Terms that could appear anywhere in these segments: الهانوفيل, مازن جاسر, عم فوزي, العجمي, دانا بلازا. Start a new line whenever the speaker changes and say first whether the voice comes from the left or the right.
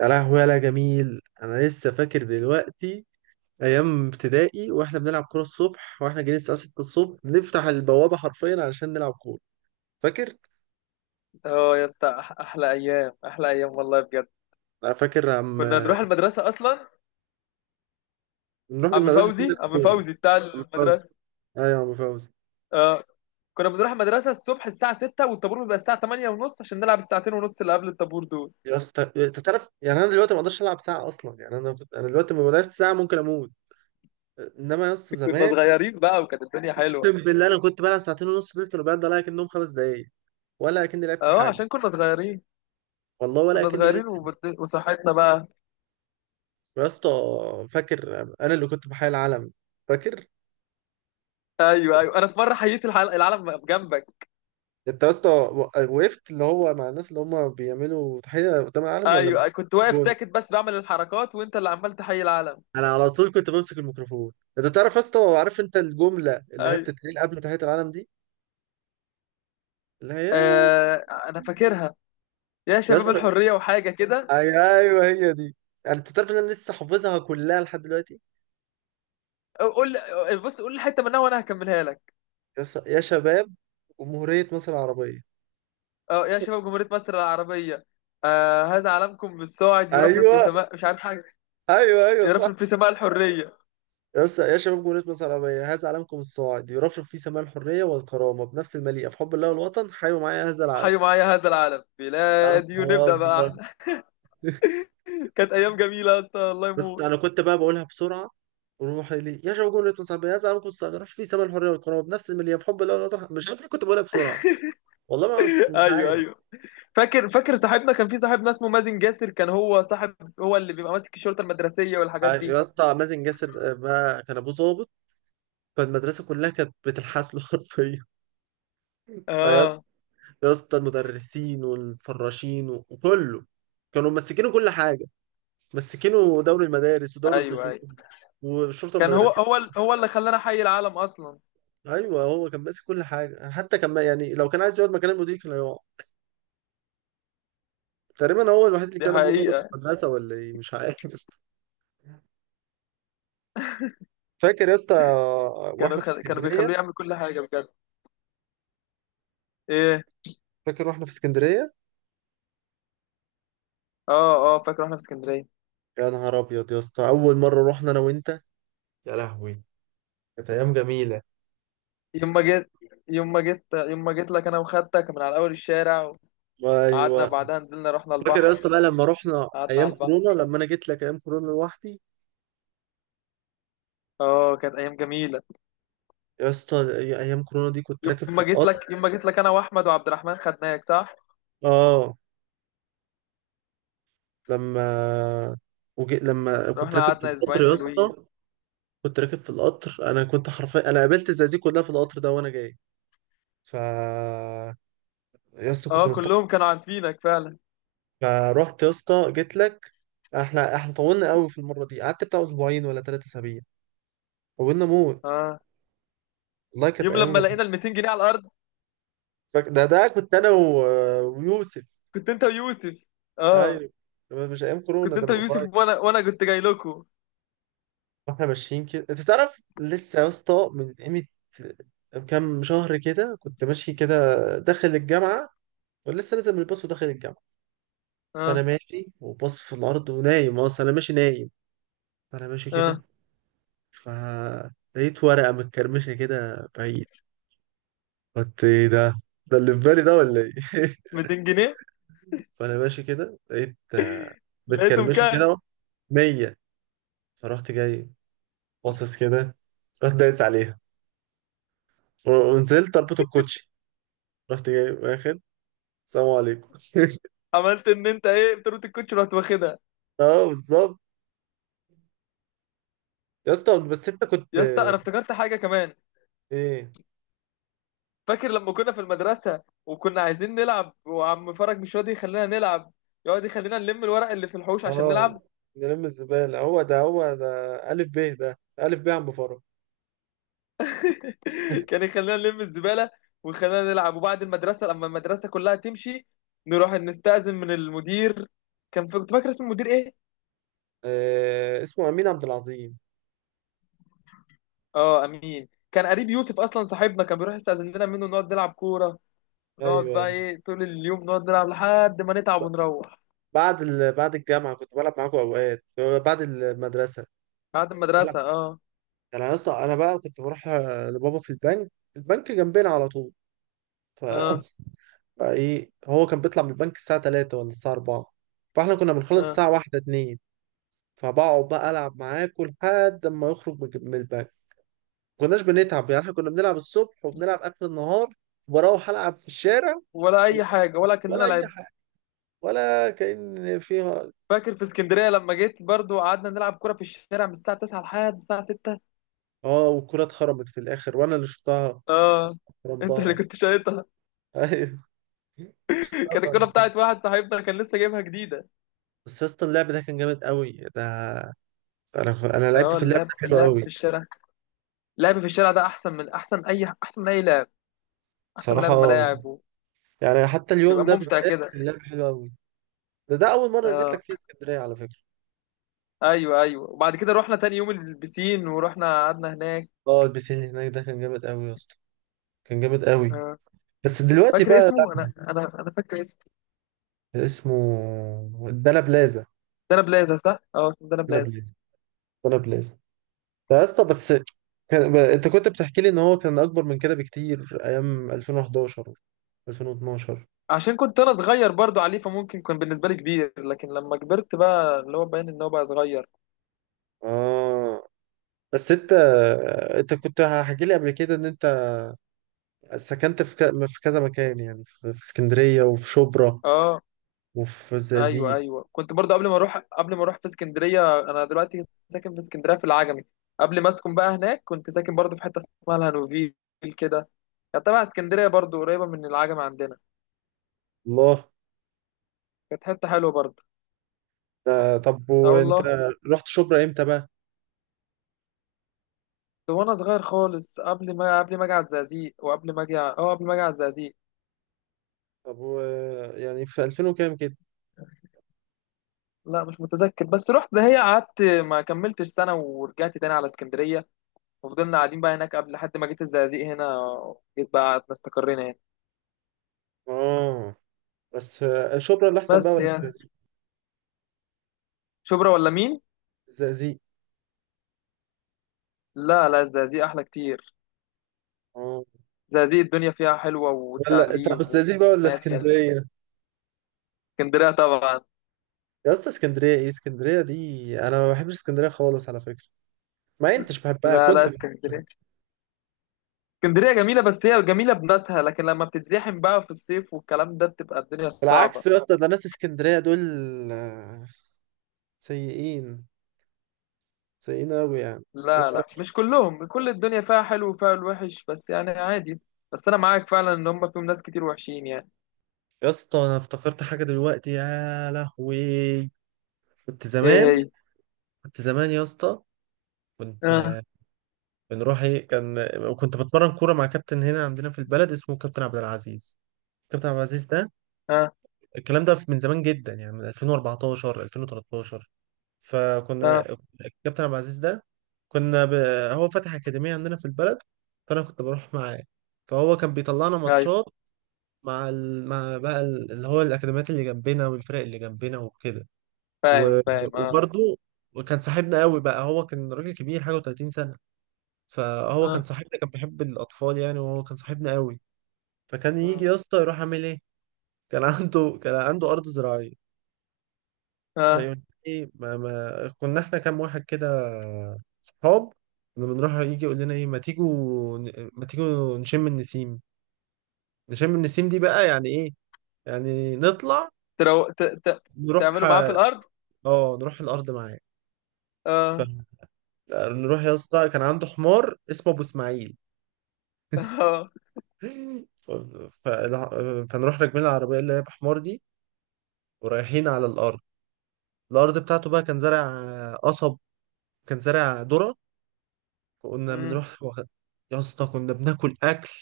right: يا لهوي يا لا جميل، انا لسه فاكر دلوقتي ايام ابتدائي واحنا بنلعب كوره الصبح، واحنا جايين الساعه 6 الصبح نفتح البوابه حرفيا علشان نلعب كوره. فاكر؟
left: اه يا اسطى، احلى ايام احلى ايام والله بجد.
right: لا فاكر عم،
left: كنا نروح المدرسه اصلا.
right: نروح
left: عم
right: المدرسه عشان نلعب
left: فوزي، عم
right: كوره.
left: فوزي بتاع
right: عم فوزي.
left: المدرسه.
right: ايوه يا عم فوزي.
left: اه. كنا بنروح المدرسه الصبح الساعه 6، والطابور بيبقى الساعه 8 ونص، عشان نلعب الساعتين ونص اللي قبل الطابور دول.
right: يا اسطى انت تعرف يعني انا دلوقتي ما اقدرش العب ساعه اصلا، يعني انا دلوقتي ما بلعبش ساعه ممكن اموت. انما يا اسطى
left: كنا
right: زمان،
left: صغيرين بقى، وكانت الدنيا حلوه.
right: اقسم بالله انا كنت بلعب ساعتين ونص، دول كانوا بيعدوا عليا كانهم خمس دقايق، ولا اكني لعبت
left: اه،
right: حاجه.
left: عشان كنا صغيرين.
right: والله ولا
left: كنا
right: اكني لعبت.
left: صغيرين، وصحتنا بقى.
right: يا اسطى فاكر انا اللي كنت بحيي العلم؟ فاكر؟
left: ايوه ايوه، انا في مره حييت العالم جنبك.
right: انت يا اسطى و- وقفت اللي هو مع الناس اللي هم بيعملوا تحيه قدام العلم ولا
left: ايوه
right: مسكت
left: أيوه. كنت واقف
right: الجون.
left: ساكت بس بعمل الحركات، وانت اللي عمال تحيي العالم.
right: انا على طول كنت بمسك الميكروفون. انت تعرف يا اسطى؟ عارف انت الجمله اللي هي
left: ايوه.
right: بتتقال قبل تحيه العلم دي؟ اللي هي.
left: آه... انا فاكرها. يا
right: يا
left: شباب
right: اسطى.
left: الحريه وحاجه كده.
right: ايوه هي دي. يعني انت تعرف ان انا لسه حافظها كلها لحد دلوقتي.
left: قول، بص قول الحته منها وانا هكملها لك.
right: يا شباب جمهوريه مصر العربيه.
left: اه، يا شباب جمهوريه مصر العربيه. آه، هذا علمكم بالصاعد يرفرف في
right: ايوه،
left: سماء مش عارف حاجه.
right: ايوه، ايوه
left: يرفرف في
right: صح.
left: سماء الحريه.
right: يا اسطى: يا شباب جمهورية مصر العربية، هذا علمكم الصاعد يرفرف فيه سماع الحرية والكرامة بنفس المليئة في حب الله والوطن، حيوا معايا هذا العلم.
left: حيوا معايا هذا العلم
right: يا
left: بلادي،
right: نهار
left: ونبدا بقى
right: أبيض.
left: احنا. كانت ايام جميله يا اسطى، الله
right: بس
left: يموت.
right: أنا كنت بقى بقولها بسرعة: وروح لي يا شباب جمهورية مصر العربية هذا علمكم الصاعد يرفرف فيه سماع الحرية والكرامة بنفس المليئة في حب الله والوطن. مش عارف ليه كنت بقولها بسرعة. والله ما أنا كنت مش
left: ايوه
right: عارف.
left: ايوه، فاكر فاكر. صاحبنا كان، في صاحبنا اسمه مازن جاسر، كان هو صاحب، هو اللي بيبقى ماسك الشرطه المدرسيه والحاجات دي.
right: يا اسطى مازن جاسر، بقى كان ابوه ظابط، فالمدرسة كلها كانت بتلحس له حرفيا. فيا اسطى،
left: اه.
right: يا اسطى المدرسين والفراشين وكله كانوا ممسكين كل حاجة. مسكينه دوري المدارس ودوري
left: ايوه
right: الفصول
left: ايوه،
right: والشرطه
left: كان هو
right: المدرسيه.
left: هو ال- هو اللي خلانا حي العالم اصلا.
right: ايوه هو كان ماسك كل حاجه، حتى كان ما- يعني لو كان عايز يقعد مكان المدير كان هيقعد. تقريبا هو الوحيد اللي
left: دي
right: كان ابوه ظابط في
left: حقيقه.
right: المدرسه ولا ايه مش عارف. فاكر يا اسطى واحنا في
left: كانوا بيخلوه
right: اسكندريه؟
left: يعمل كل حاجه بجد. ايه.
right: فاكر واحنا في اسكندريه؟
left: اه اه، فاكر واحنا في اسكندريه.
right: يا نهار ابيض يا اسطى، اول مره رحنا انا وانت. يا لهوي كانت ايام جميله.
left: يوم ما جيت يوم ما جيت لك، انا وخدتك من على اول الشارع، وقعدنا
right: ايوه.
left: بعدها، نزلنا رحنا
right: فاكر يا اسطى
left: البحر.
right: بقى لما رحنا
left: قعدنا
right: ايام
left: على البحر.
right: كورونا، لما انا جيت لك ايام كورونا لوحدي؟
left: اه، كانت ايام جميله.
right: يا اسطى ايام كورونا دي كنت
left: يوم
right: راكب في
left: ما جيت
right: القطر.
left: لك يوم ما جيت لك انا واحمد وعبد الرحمن، خدناك صح.
right: اه. لما لما كنت
left: رحنا
right: راكب في
left: قعدنا
right: القطر
left: اسبوعين
right: يا اسطى،
left: حلوين.
right: كنت راكب في القطر، انا كنت حرفيا انا قابلت الزقازيق كلها في القطر ده وانا جاي. ف، يا اسطى كنت
left: اه،
right: مستحمل.
left: كلهم كانوا عارفينك فعلا.
right: فروحت يا اسطى جيت لك. احنا طولنا قوي في المره دي، قعدت بتاع اسبوعين ولا ثلاثة اسابيع. طولنا موت.
left: اه.
right: والله كانت
left: يوم
right: ايام
left: لما
right: جميله.
left: لقينا ال 200 جنيه على الارض.
right: ده كنت انا و... ويوسف.
left: كنت انت ويوسف. اه.
right: ايوه. ده مش ايام كورونا،
left: كنت
right: ده
left: انت
right: من
left: ويوسف،
right: قريب.
left: وانا كنت جاي لكم.
right: واحنا ماشيين كده، انت تعرف لسه يا اسطى من قيمة كام شهر كده، كنت ماشي كده داخل الجامعة، ولسه نازل من الباص وداخل الجامعة. فانا
left: اه
right: ماشي وباص في الارض، ونايم اصلا انا ماشي نايم. فانا ماشي كده،
left: اه،
right: فلقيت ورقة متكرمشة كده بعيد. قلت ايه ده؟ ده اللي في بالي ده ولا ايه؟
left: 200 جنيه.
right: فانا ماشي كده لقيت
left: لقيتهم
right: متكرمشة
left: كام.
right: كده. 100. فرحت جاي، باصص كده، رحت دايس عليها، ونزلت اربط الكوتشي، رحت جاي واخد. السلام عليكم.
left: عملت ان انت ايه، بتروت الكوتش، رحت واخدها.
right: اه بالظبط. يا اسطى بس انت كنت
left: يا اسطى، انا افتكرت حاجه كمان.
right: ايه.
left: فاكر لما كنا في المدرسه، وكنا عايزين نلعب، وعم فرج مش راضي يخلينا نلعب. يقعد يخلينا نلم الورق اللي في الحوش عشان
right: اه
left: نلعب.
right: نلم الزبالة، هو ده هو ده. ألف ب ده، ألف ب عم فرج.
left: كان يخلينا نلم الزباله، ويخلينا نلعب. وبعد المدرسه، لما المدرسه كلها تمشي، نروح نستأذن من المدير. كنت فاكر اسم المدير ايه.
right: آه اسمه أمين عبد العظيم.
left: اه، امين. كان قريب يوسف اصلا صاحبنا، كان بيروح يستأذن لنا منه نقعد نلعب كوره. نقعد
right: ايوه
left: بقى
right: ايوه.
left: ايه طول اليوم نقعد نلعب لحد ما نتعب ونروح.
right: بعد الجامعه كنت بلعب معاكم اوقات، بعد المدرسه
left: بعد
right: كنت بلعب.
left: المدرسه، اه.
right: انا يا اسطى انا بقى كنت بروح لبابا في البنك، البنك جنبنا على طول. ف،
left: اه.
right: فايه، هو كان بيطلع من البنك الساعه 3 ولا الساعه 4، فاحنا كنا بنخلص
left: اه،
right: الساعه 1، 2. فبقعد بقى العب معاه كل لحد ما يخرج من البنك. ما كناش بنتعب يعني، احنا كنا بنلعب الصبح وبنلعب اخر النهار، وبروح العب في الشارع،
left: ولا اي حاجه، ولا
right: ولا
left: كاننا
right: اي
left: لعب.
right: حاجه، ولا كأن فيها.
left: فاكر في اسكندريه لما جيت برضو، قعدنا نلعب كوره في الشارع من الساعه 9 لحد الساعه 6.
right: اه والكرة اتخرمت في الاخر وانا اللي شطها.
left: اه، انت اللي
right: خرمتها.
left: كنت شايطها.
right: ايوه شطها
left: كانت الكوره
right: خرمت.
left: بتاعت واحد صاحبنا، كان لسه جايبها جديده.
right: بس يا اسطى اللعب ده كان جامد قوي ده. انا، انا لعبت
left: اه،
right: في اللعب ده
left: اللعب،
right: حلو
left: اللعب
right: قوي
left: في الشارع، اللعب في الشارع ده احسن من، احسن اي، احسن من اي لعب. احسن من لعب
right: بصراحه.
left: الملاعب.
right: يعني حتى اليوم
left: وبيبقى
right: ده
left: ممتع
right: بالذات
left: كده.
right: كان اللعب حلو قوي. ده ده اول مره جيت
left: اه،
right: لك فيها اسكندريه على فكره.
left: ايوه ايوه. وبعد كده رحنا تاني يوم البسين، ورحنا قعدنا هناك.
right: اه البسين اللي هناك ده كان جامد قوي يا اسطى، كان جامد قوي.
left: اه،
right: بس دلوقتي
left: فاكر
right: بقى لا.
left: اسمه، انا انا انا فاكر اسمه.
right: اسمه دانا بلازا.
left: دانا بلازا، صح. اه، اسمه دانا
right: دانا
left: بلازا.
right: بلازا. دانا بلازا. يا اسطى بس كان... انت كنت بتحكي لي ان هو كان اكبر من كده بكتير، ايام 2011، 2012.
left: عشان كنت انا صغير برضو عليه، فممكن كان بالنسبه لي كبير، لكن لما كبرت بقى اللي هو باين ان هو بقى صغير.
right: اه بس انت كنت هحكي لي قبل كده ان انت سكنت في في كذا مكان يعني، في... في اسكندرية، وفي شبرا،
left: اه.
right: وفي
left: ايوه
right: الزقازيق.
left: ايوه، كنت برضو قبل ما اروح، قبل ما اروح في اسكندريه. انا دلوقتي ساكن في اسكندريه في العجمي. قبل ما اسكن بقى هناك، كنت ساكن برضو في حته اسمها الهانوفيل كده. كانت تبع اسكندريه برضو، قريبه من العجمي عندنا.
right: الله.
left: كانت حته حلوه برضو.
right: ده... طب
left: اه
right: وانت
left: والله.
right: رحت شبرا امتى بقى؟
left: ده وانا صغير خالص، قبل ما اجي على الزقازيق، وقبل ما اجي ع- اه قبل ما اجي على الزقازيق.
right: طب و... يعني في 2000 وكام كده؟
left: لا مش متذكر، بس رحت دهية، قعدت ما كملتش سنة، ورجعت تاني على اسكندرية. وفضلنا قاعدين بقى هناك، قبل لحد ما جيت الزقازيق هنا. جيت بقى قعدنا استقرينا هنا.
right: اه. بس شبرا اللي احسن بقى
left: بس
right: ولا
left: يعني،
right: الزقازيق؟
left: شبرا ولا مين؟
right: الزقازيق.
left: لا لا، الزقازيق أحلى كتير.
right: اه.
left: الزقازيق الدنيا فيها حلوة،
right: ولا طب
left: والتعليم،
right: الزقازيق بقى ولا
left: وناس، يعني.
right: اسكندريه؟
left: اسكندرية طبعا.
right: يا اسطى اسكندريه؟ ايه اسكندريه دي، انا ما بحبش اسكندريه خالص على فكره. ما انتش بحبها
left: لا لا،
right: كنت.
left: اسكندرية، اسكندرية جميلة، بس هي جميلة بناسها، لكن لما بتتزاحم بقى في الصيف والكلام ده، بتبقى الدنيا صعبة.
right: بالعكس يا اسطى، ده ناس اسكندريه دول آه، سيئين، سيئين قوي يعني،
left: لا
right: ناس
left: لا،
right: وحشة.
left: مش كلهم، كل الدنيا فيها حلو وفيها الوحش، بس يعني عادي. بس انا معاك فعلا، ان هم فيهم ناس كتير وحشين يعني.
right: يا اسطى انا افتكرت حاجه دلوقتي، يا لهوي. كنت
left: ايه.
right: زمان،
left: هي.
right: كنت زمان يا اسطى، كنت
left: اه.
right: بنروح ايه كان، كنت بتمرن كوره مع كابتن هنا عندنا في البلد اسمه كابتن عبد العزيز. كابتن عبد العزيز ده،
left: اه.
right: الكلام ده من زمان جدا، يعني من 2014، 2013.
left: اه.
right: فكنا، الكابتن عبد العزيز ده كنا هو فتح أكاديمية عندنا في البلد، فأنا كنت بروح معاه، فهو كان بيطلعنا
left: ايوه.
right: ماتشات مع مع بقى اللي هو الأكاديميات اللي جنبنا والفرق اللي جنبنا وكده.
left: فاهم
right: و...
left: فاهم، اه.
right: وبرضه، وكان صاحبنا قوي بقى، هو كان راجل كبير حاجة و30 سنة. فهو كان
left: اه.
right: صاحبنا، كان بيحب الأطفال يعني، وهو كان صاحبنا قوي. فكان يجي
left: اه،
right: يا اسطى يروح عامل إيه، كان عنده أرض زراعية.
left: آه.
right: فيقول لي، ما كنا احنا كام واحد كده، صحاب، كنا بنروح، يجي يقول لنا ايه، ما تيجوا، ما تيجوا نشم النسيم. نشم النسيم دي بقى يعني ايه، يعني نطلع
left: ترو... ت... ت...
right: نروح.
left: تعملوا معاه في الارض.
right: اه نروح الارض معاه.
left: اه.
right: فنروح يا اسطى، كان عنده حمار اسمه ابو اسماعيل.
left: اه.
right: ف... ف... فنروح راكبين العربيه اللي هي بحمار دي، ورايحين على الارض. الارض بتاعته بقى كان زارع قصب، كان زارع ذره. كنا
left: مم.
right: بنروح واخد. يا اسطى كنا بناكل اكل،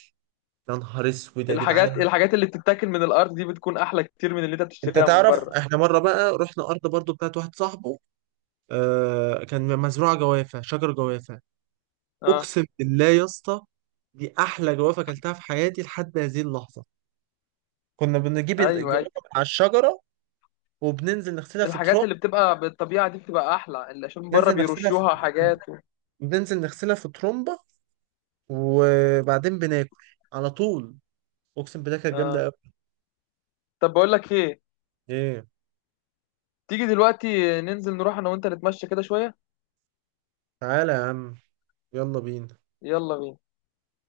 right: يا نهار اسود يا
left: الحاجات
right: جدعان.
left: الحاجات اللي بتتاكل من الارض دي، بتكون احلى كتير من اللي انت
right: انت
left: بتشتريها من
right: تعرف
left: بره.
right: احنا مره بقى رحنا ارض برضو بتاعت واحد صاحبه، آه كان مزروعه جوافه، شجر جوافه.
left: اه.
right: اقسم بالله يا اسطى، دي احلى جوافه اكلتها في حياتي لحد هذه اللحظه. كنا بنجيب
left: ايوه
right: الجوافه
left: ايوه.
right: من على الشجره، وبننزل نغسلها في
left: الحاجات
right: ترمب،
left: اللي بتبقى بالطبيعه دي بتبقى احلى، اللي عشان بره
right: ننزل نغسلها في،
left: بيرشوها حاجات و...
right: بننزل نغسلها في ترمبه، وبعدين بناكل على طول. اقسم بالله كانت جامده
left: اه.
right: قوي.
left: طب بقول لك ايه.
right: ايه.
left: تيجي دلوقتي ننزل نروح انا وانت، نتمشى كده شوية.
right: تعالى يا عم، يلا بينا.
left: يلا بينا.